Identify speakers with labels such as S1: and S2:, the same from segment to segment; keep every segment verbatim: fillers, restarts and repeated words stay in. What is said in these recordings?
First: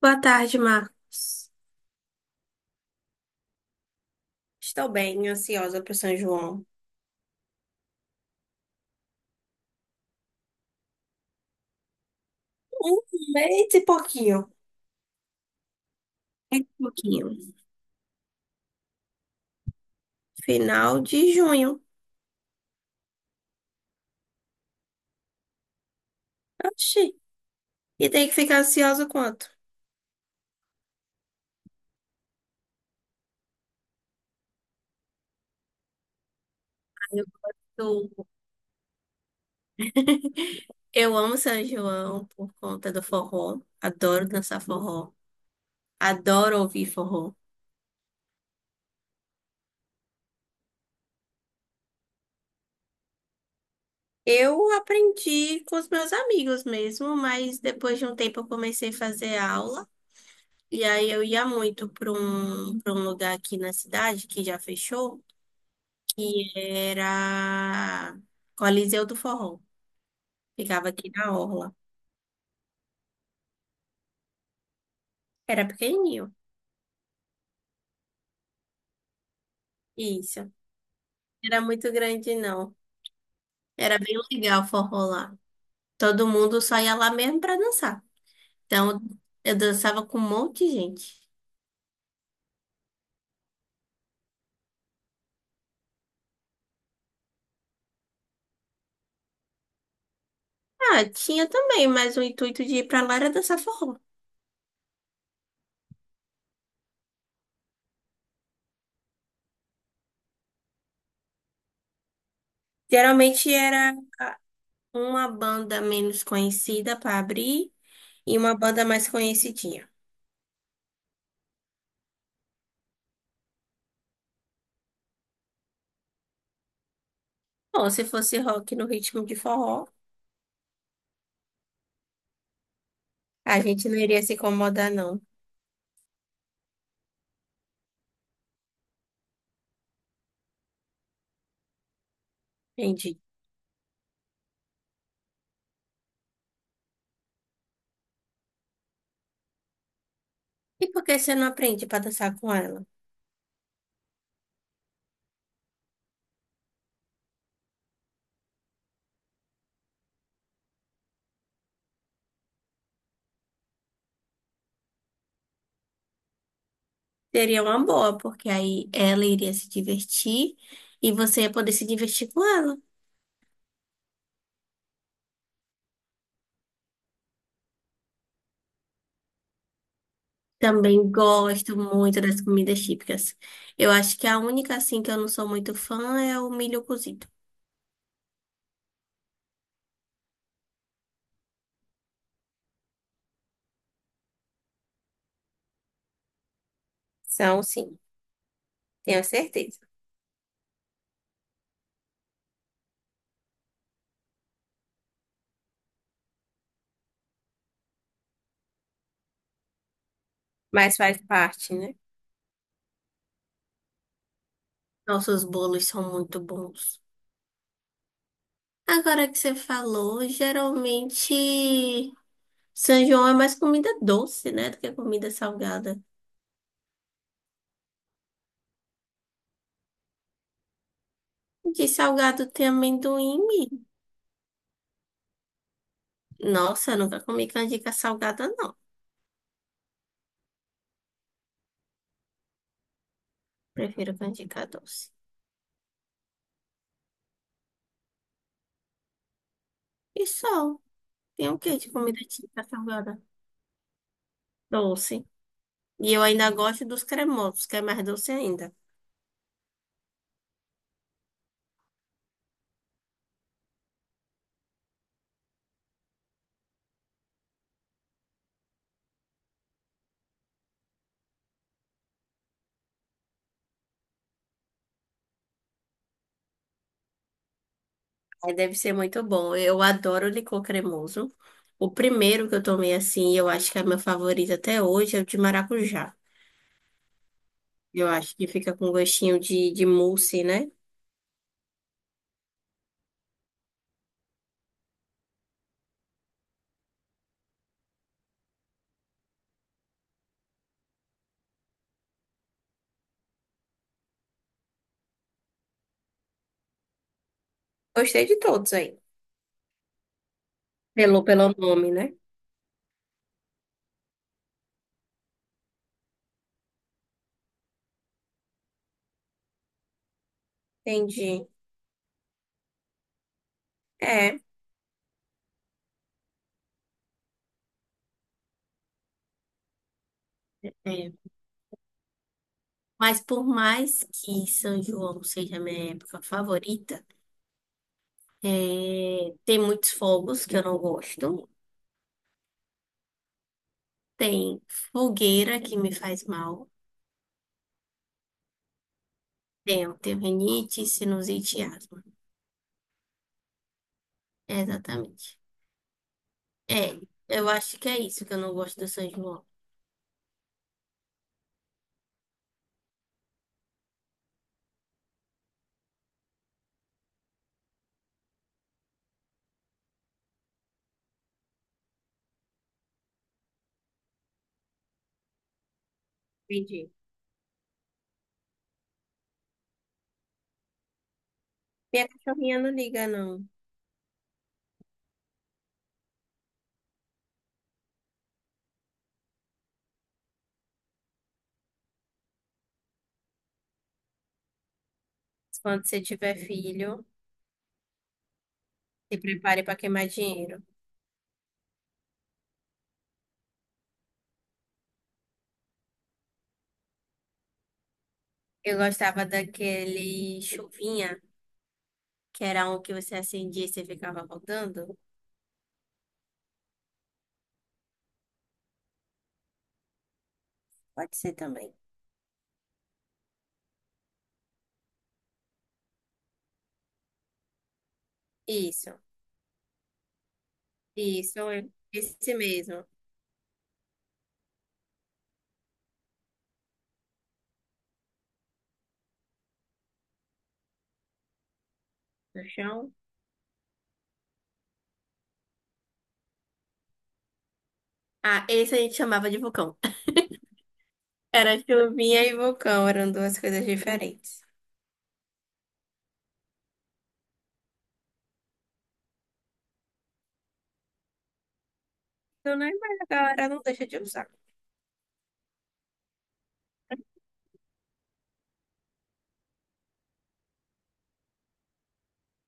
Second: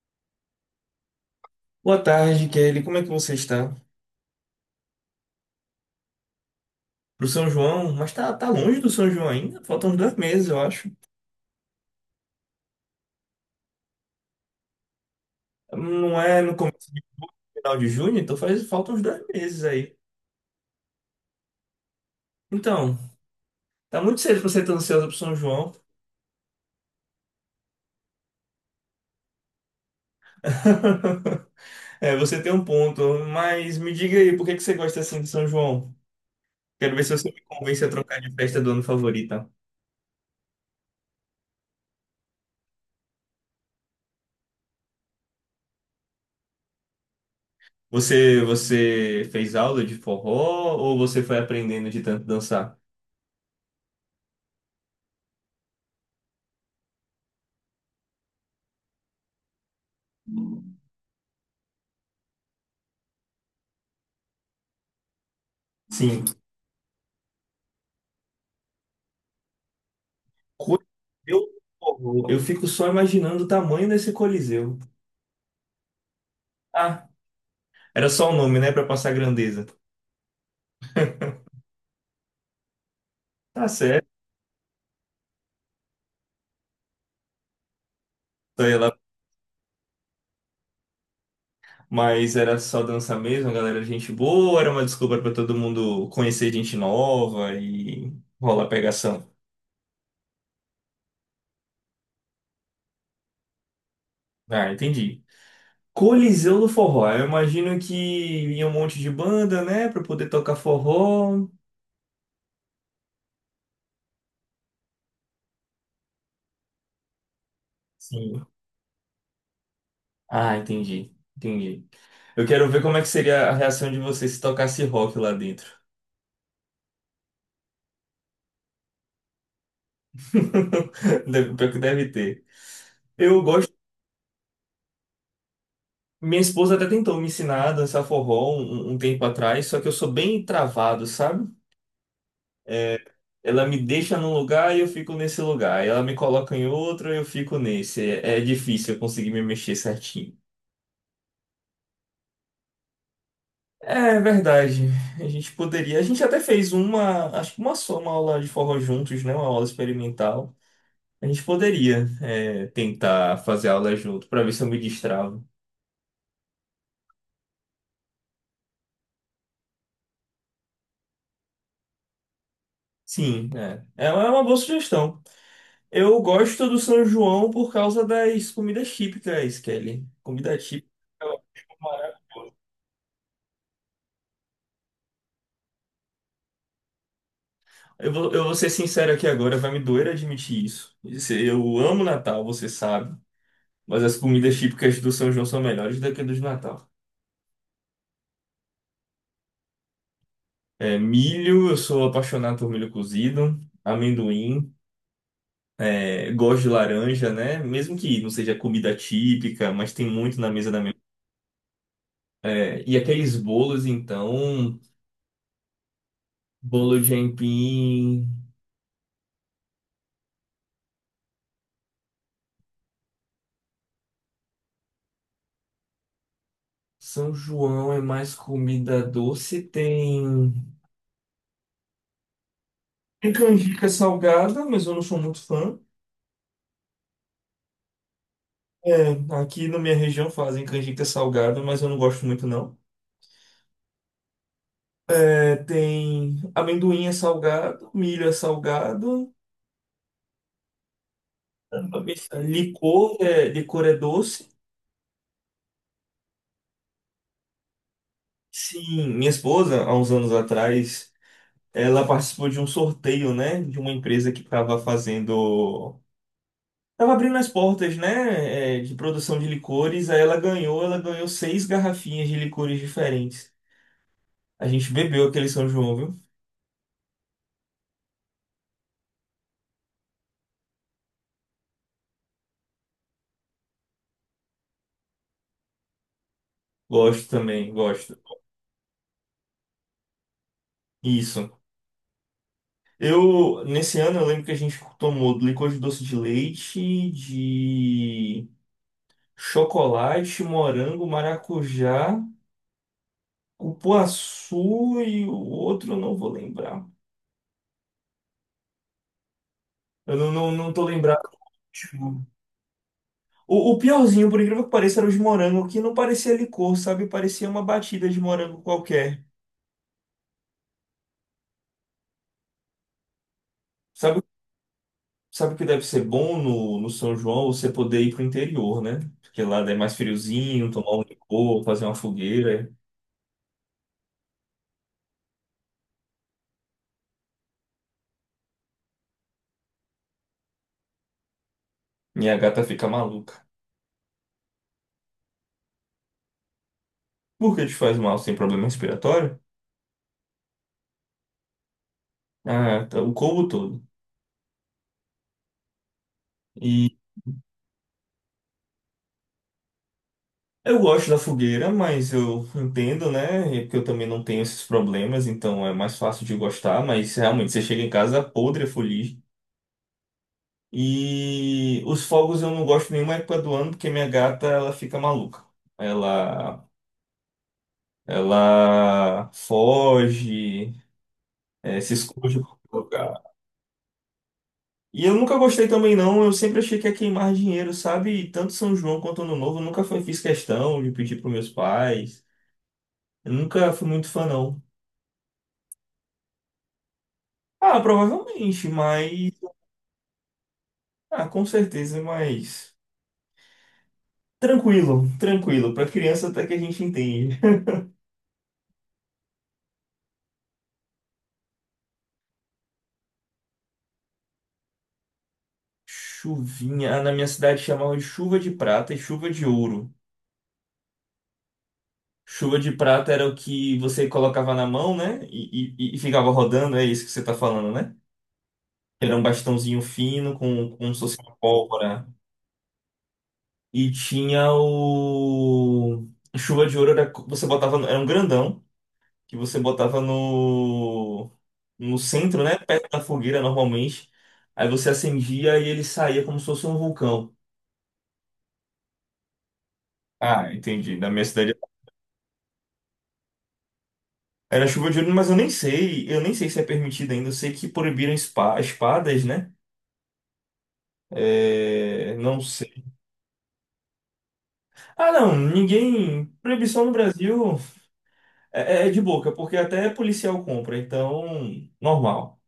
S1: Boa tarde, Marcos.
S2: Boa tarde, Kelly. Como é que você está?
S1: Estou bem, ansiosa para o São João.
S2: Pro São João? Mas tá, tá longe do São João ainda? Faltam uns dois meses, eu acho.
S1: Um mês e pouquinho.
S2: Não é no
S1: É um
S2: começo
S1: pouquinho.
S2: final de junho, então faz, faltam uns dois meses aí.
S1: Final de junho.
S2: Então, tá muito cedo pra você estar ansiosa pro São João.
S1: Oxi. E tem que ficar ansiosa quanto?
S2: É, você tem um ponto. Mas me diga aí, por que que você gosta assim de São João? Quero ver se
S1: Eu,
S2: você me convence a trocar
S1: eu
S2: de festa do ano favorita.
S1: eu amo São João por conta do forró. Adoro dançar forró. Adoro ouvir forró.
S2: Você, você fez aula de forró ou você foi aprendendo de tanto dançar?
S1: Eu aprendi com os meus amigos mesmo, mas depois de um tempo eu comecei a fazer aula. E aí eu ia muito para um, para um lugar aqui na cidade que já fechou.
S2: Sim.
S1: E era Coliseu do Forró.
S2: Coisa-
S1: Ficava aqui na
S2: Eu,
S1: Orla.
S2: eu fico só imaginando o tamanho desse Coliseu.
S1: Era pequenininho.
S2: Ah, era só o nome, né, pra passar grandeza.
S1: Isso. Era muito grande, não.
S2: Tá
S1: Era
S2: certo,
S1: bem legal o forró lá. Todo mundo só ia lá mesmo pra dançar.
S2: sei lá.
S1: Então, eu dançava com um monte de gente.
S2: Mas era só dança mesmo, a galera, era gente boa, era uma desculpa pra todo mundo conhecer gente nova e rolar pegação.
S1: Ah, tinha também, mas o intuito de ir pra lá era dançar forró.
S2: Ah, entendi. Coliseu do Forró. Eu imagino que ia um monte de banda, né, pra poder tocar forró.
S1: Geralmente era uma banda menos conhecida pra abrir e
S2: Sim.
S1: uma banda mais conhecidinha.
S2: Ah, entendi. Entendi. Eu quero ver como é que seria a reação de você se tocasse rock lá dentro.
S1: Bom, se fosse rock no ritmo de forró,
S2: Deve- Pior que deve ter. Eu
S1: a
S2: gosto.
S1: gente não iria se incomodar, não.
S2: Minha esposa até tentou me ensinar a dançar forró um, um um tempo atrás, só que eu sou bem travado, sabe? É,
S1: Entendi.
S2: ela me deixa num lugar e eu fico nesse lugar. Ela me coloca em outro e eu fico nesse. É, é difícil eu conseguir me mexer certinho.
S1: E por que você não aprende para dançar com ela?
S2: É verdade. A gente poderia. A gente até fez uma, acho que uma só, uma aula de forró juntos, né? Uma aula experimental. A gente poderia, é, tentar fazer aula junto para ver se eu me destravo.
S1: Seria uma boa, porque aí ela iria se divertir e você ia poder se divertir com ela.
S2: Sim, é. É uma é uma boa sugestão. Eu gosto do São João por causa das comidas típicas, Kelly. Comida típica.
S1: Também
S2: Eu acho
S1: gosto
S2: mara-
S1: muito das comidas típicas. Eu acho que a única, assim, que eu não sou muito fã é o milho cozido.
S2: eu vou, eu vou ser sincero aqui agora, vai me doer admitir isso. Isso. Eu amo Natal, você sabe, mas as comidas típicas do São João são melhores do que a dos Natal.
S1: São, sim, tenho certeza.
S2: É, milho, eu sou apaixonado por milho cozido, amendoim, é, gosto de laranja, né? Mesmo que não seja comida típica, mas tem muito na mesa da minha.
S1: Mas faz parte, né?
S2: É, e aqueles bolos, então,
S1: Nossos bolos são muito
S2: bolo
S1: bons.
S2: de aipim.
S1: Agora que você falou, geralmente São João é mais comida doce, né, do que comida salgada.
S2: São João é mais comida doce, tem
S1: De salgado tem
S2: tem
S1: amendoim e milho.
S2: canjica salgada, mas eu não sou muito fã.
S1: Nossa, eu nunca comi canjica salgada, não.
S2: É, aqui na minha região fazem canjica salgada, mas eu não gosto muito não.
S1: Prefiro canjica doce.
S2: É, tem amendoim é salgado, milho é salgado,
S1: E só. Tem o que de comida típica
S2: licor
S1: salgada?
S2: é, licor é doce.
S1: Doce. E eu ainda gosto dos cremosos, que é mais doce ainda.
S2: Sim, minha esposa, há uns anos atrás, ela participou de um sorteio, né, de uma empresa que estava fazendo Tava abrindo as portas, né, é, de produção de licores, aí ela ganhou, ela ganhou seis garrafinhas de licores diferentes. A gente bebeu aquele São João, viu?
S1: Aí deve ser muito bom. Eu adoro licor cremoso. O primeiro que eu tomei assim, eu acho que é meu favorito até hoje, é o de maracujá.
S2: Gosto também,
S1: Eu
S2: gosto.
S1: acho que fica com gostinho de, de mousse, né?
S2: Isso. Eu, nesse ano, eu lembro que a gente tomou licor de doce de leite, de chocolate, morango, maracujá, cupuaçu e o outro eu não vou lembrar.
S1: Gostei de todos aí.
S2: Eu não, não, não tô
S1: Pelo,
S2: lembrado.
S1: pelo nome, né?
S2: O, o piorzinho, por incrível que pareça, era os morangos, que não parecia licor, sabe? Parecia uma batida de morango qualquer.
S1: Entendi.
S2: Sabe,
S1: É.
S2: sabe o que deve ser bom no, no São João? Você poder ir pro interior, né? Porque lá é mais friozinho, tomar um
S1: É,
S2: licor, fazer uma fogueira.
S1: mas por mais que São João seja minha época favorita, é, tem muitos fogos que eu não gosto.
S2: Minha gata fica maluca.
S1: Tem fogueira que me faz mal.
S2: Por que te faz mal? Você tem problema respiratório?
S1: Tenho, tenho rinite, sinusite e asma.
S2: Ah, tá, o combo todo.
S1: É, exatamente.
S2: E
S1: É, eu acho que é isso que eu não gosto do São João.
S2: eu gosto da fogueira, mas eu entendo, né? É porque eu também não tenho esses problemas, então é mais fácil de gostar. Mas realmente, você chega em casa podre, feliz. E os fogos eu não gosto nenhuma época do ano porque minha gata ela fica maluca. Ela
S1: Entendi.
S2: ela foge, eh, se
S1: Minha
S2: esconde em
S1: cachorrinha
S2: qualquer
S1: não liga,
S2: lugar.
S1: não.
S2: E eu nunca gostei também não, eu sempre achei que ia queimar dinheiro, sabe? E tanto São João quanto Ano Novo, eu nunca foi, fiz questão de pedir para meus pais. Eu nunca fui muito fã não.
S1: Quando você tiver filho,
S2: Ah, provavelmente,
S1: se
S2: mas
S1: prepare para queimar dinheiro.
S2: ah, com certeza, mas tranquilo, tranquilo, para criança até que a gente entende.
S1: Eu gostava daquele chuvinha, que era um que você acendia e você ficava rodando.
S2: Chuvinha. Ah, na minha cidade chamavam de chuva de prata e chuva de ouro.
S1: Pode ser também.
S2: Chuva de prata era o que você colocava na mão, né? E, e- e ficava rodando, é isso que você tá falando, né?
S1: Isso,
S2: Era um bastãozinho fino, com, como se fosse uma
S1: isso, é
S2: pólvora.
S1: esse mesmo.
S2: E tinha o. Chuva de ouro era. co- Você botava. no- Era um grandão que você botava no. No centro,
S1: No
S2: né? Perto
S1: chão.
S2: da fogueira, normalmente. Aí você acendia e ele saía como se fosse um vulcão.
S1: Ah, esse a gente chamava de vulcão.
S2: Ah, entendi. Na minha
S1: Era
S2: cidade.
S1: chuvinha e vulcão, eram duas coisas diferentes.
S2: Era chuva de ouro, mas eu nem sei, eu nem sei se é permitido ainda. Eu sei que proibiram espa- espadas, né? É, não
S1: Então, né,
S2: sei.
S1: mas a galera não deixa de usar.
S2: Ah, não, ninguém. Proibição no Brasil é, é é de boca, porque até policial compra, então, normal.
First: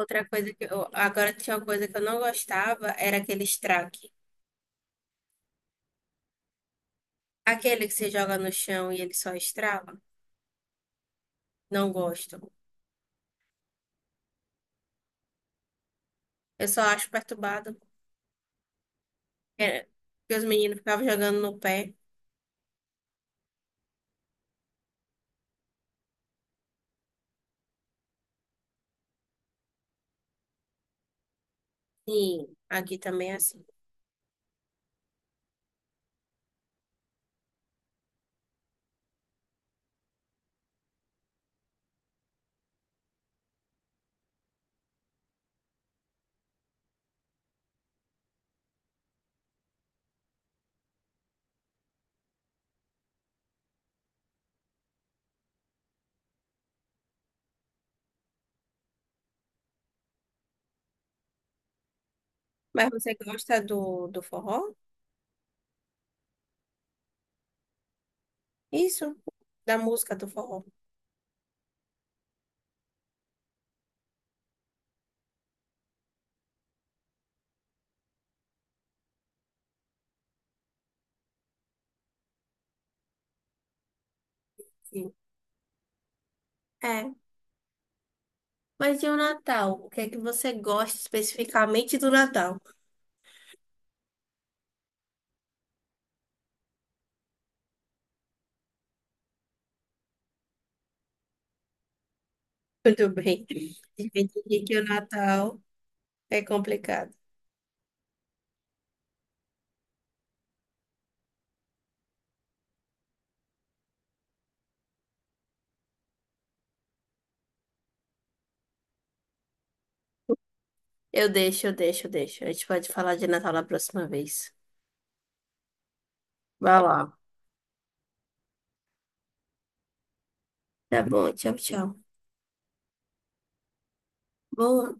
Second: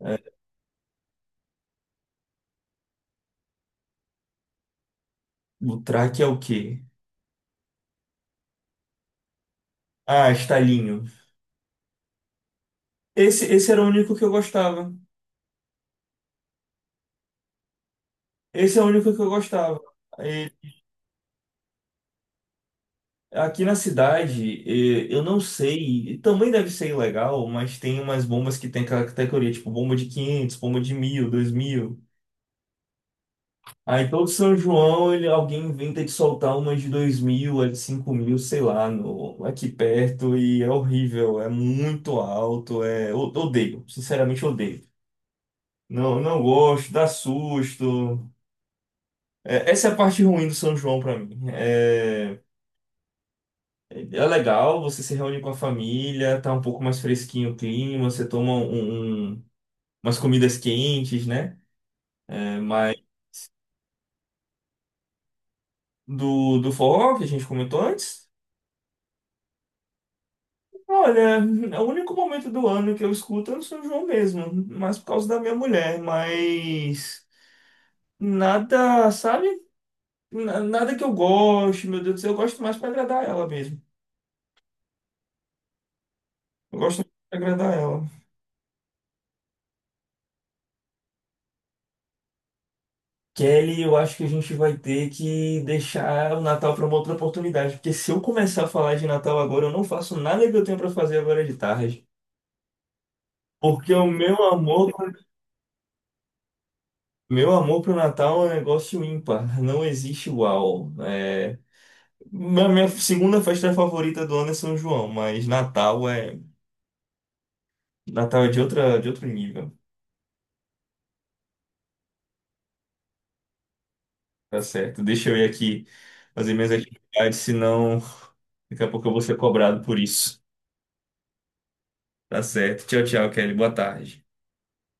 S2: É,
S1: Outra coisa que eu, agora tinha uma coisa que eu não gostava, era aquele estraque.
S2: o track é o quê?
S1: Aquele que você joga no chão e ele só estrala.
S2: Ah, estalinho.
S1: Não gosto.
S2: Esse, esse era o único que eu gostava.
S1: Eu só acho perturbado.
S2: Esse é o único que eu gostava.
S1: É, porque os
S2: E
S1: meninos ficavam jogando no pé.
S2: aqui na cidade, eh, eu não sei, e também deve ser ilegal, mas tem umas bombas que tem aquela categoria, tipo bomba de quinhentos, bomba de mil, dois mil.
S1: Sim, aqui também é assim.
S2: Aí todo São João, ele, alguém inventa de soltar uma de dois mil, a de cinco mil, sei lá, no, aqui perto, e é horrível, é muito alto, é, o- odeio, sinceramente odeio. Não, não gosto, dá susto. É, essa é a parte ruim do São João pra mim. É, é é legal, você se reúne com a família, tá um pouco mais fresquinho o clima, você toma um, um- um, umas comidas quentes, né? É,
S1: Mas
S2: mas
S1: você gosta do, do forró?
S2: do, do forró que a gente comentou antes.
S1: Isso, da música do forró.
S2: Olha, o único momento do ano que eu escuto é o São João mesmo, mas por causa da minha mulher, mas nada, sabe? Na- Nada que eu goste, meu Deus do céu, eu gosto mais pra agradar ela mesmo.
S1: Sim.
S2: Eu gosto mais
S1: É,
S2: pra agradar ela.
S1: mas e o Natal? O que é que você gosta especificamente do Natal?
S2: Kelly, eu acho que a gente vai ter que deixar o Natal pra uma outra oportunidade, porque se eu começar a falar de Natal agora, eu não faço nada que eu tenho pra fazer agora de tarde.
S1: Tudo bem.
S2: Porque o meu
S1: Dividir que o
S2: amor,
S1: Natal é complicado.
S2: meu amor pro Natal é um negócio ímpar, não existe igual. É. Minha, minha segunda festa favorita do ano é São João, mas Natal é Natal é de outra, de outro nível.
S1: Eu deixo, eu deixo, eu deixo. A gente pode falar de Natal na próxima vez.
S2: Tá certo. Deixa eu ir aqui fazer minhas
S1: Vai lá.
S2: atividades, senão daqui a pouco eu vou ser cobrado por isso.
S1: Tá bom, tchau, tchau.
S2: Tá certo. Tchau, tchau, Kelly. Boa tarde.
S1: Boa.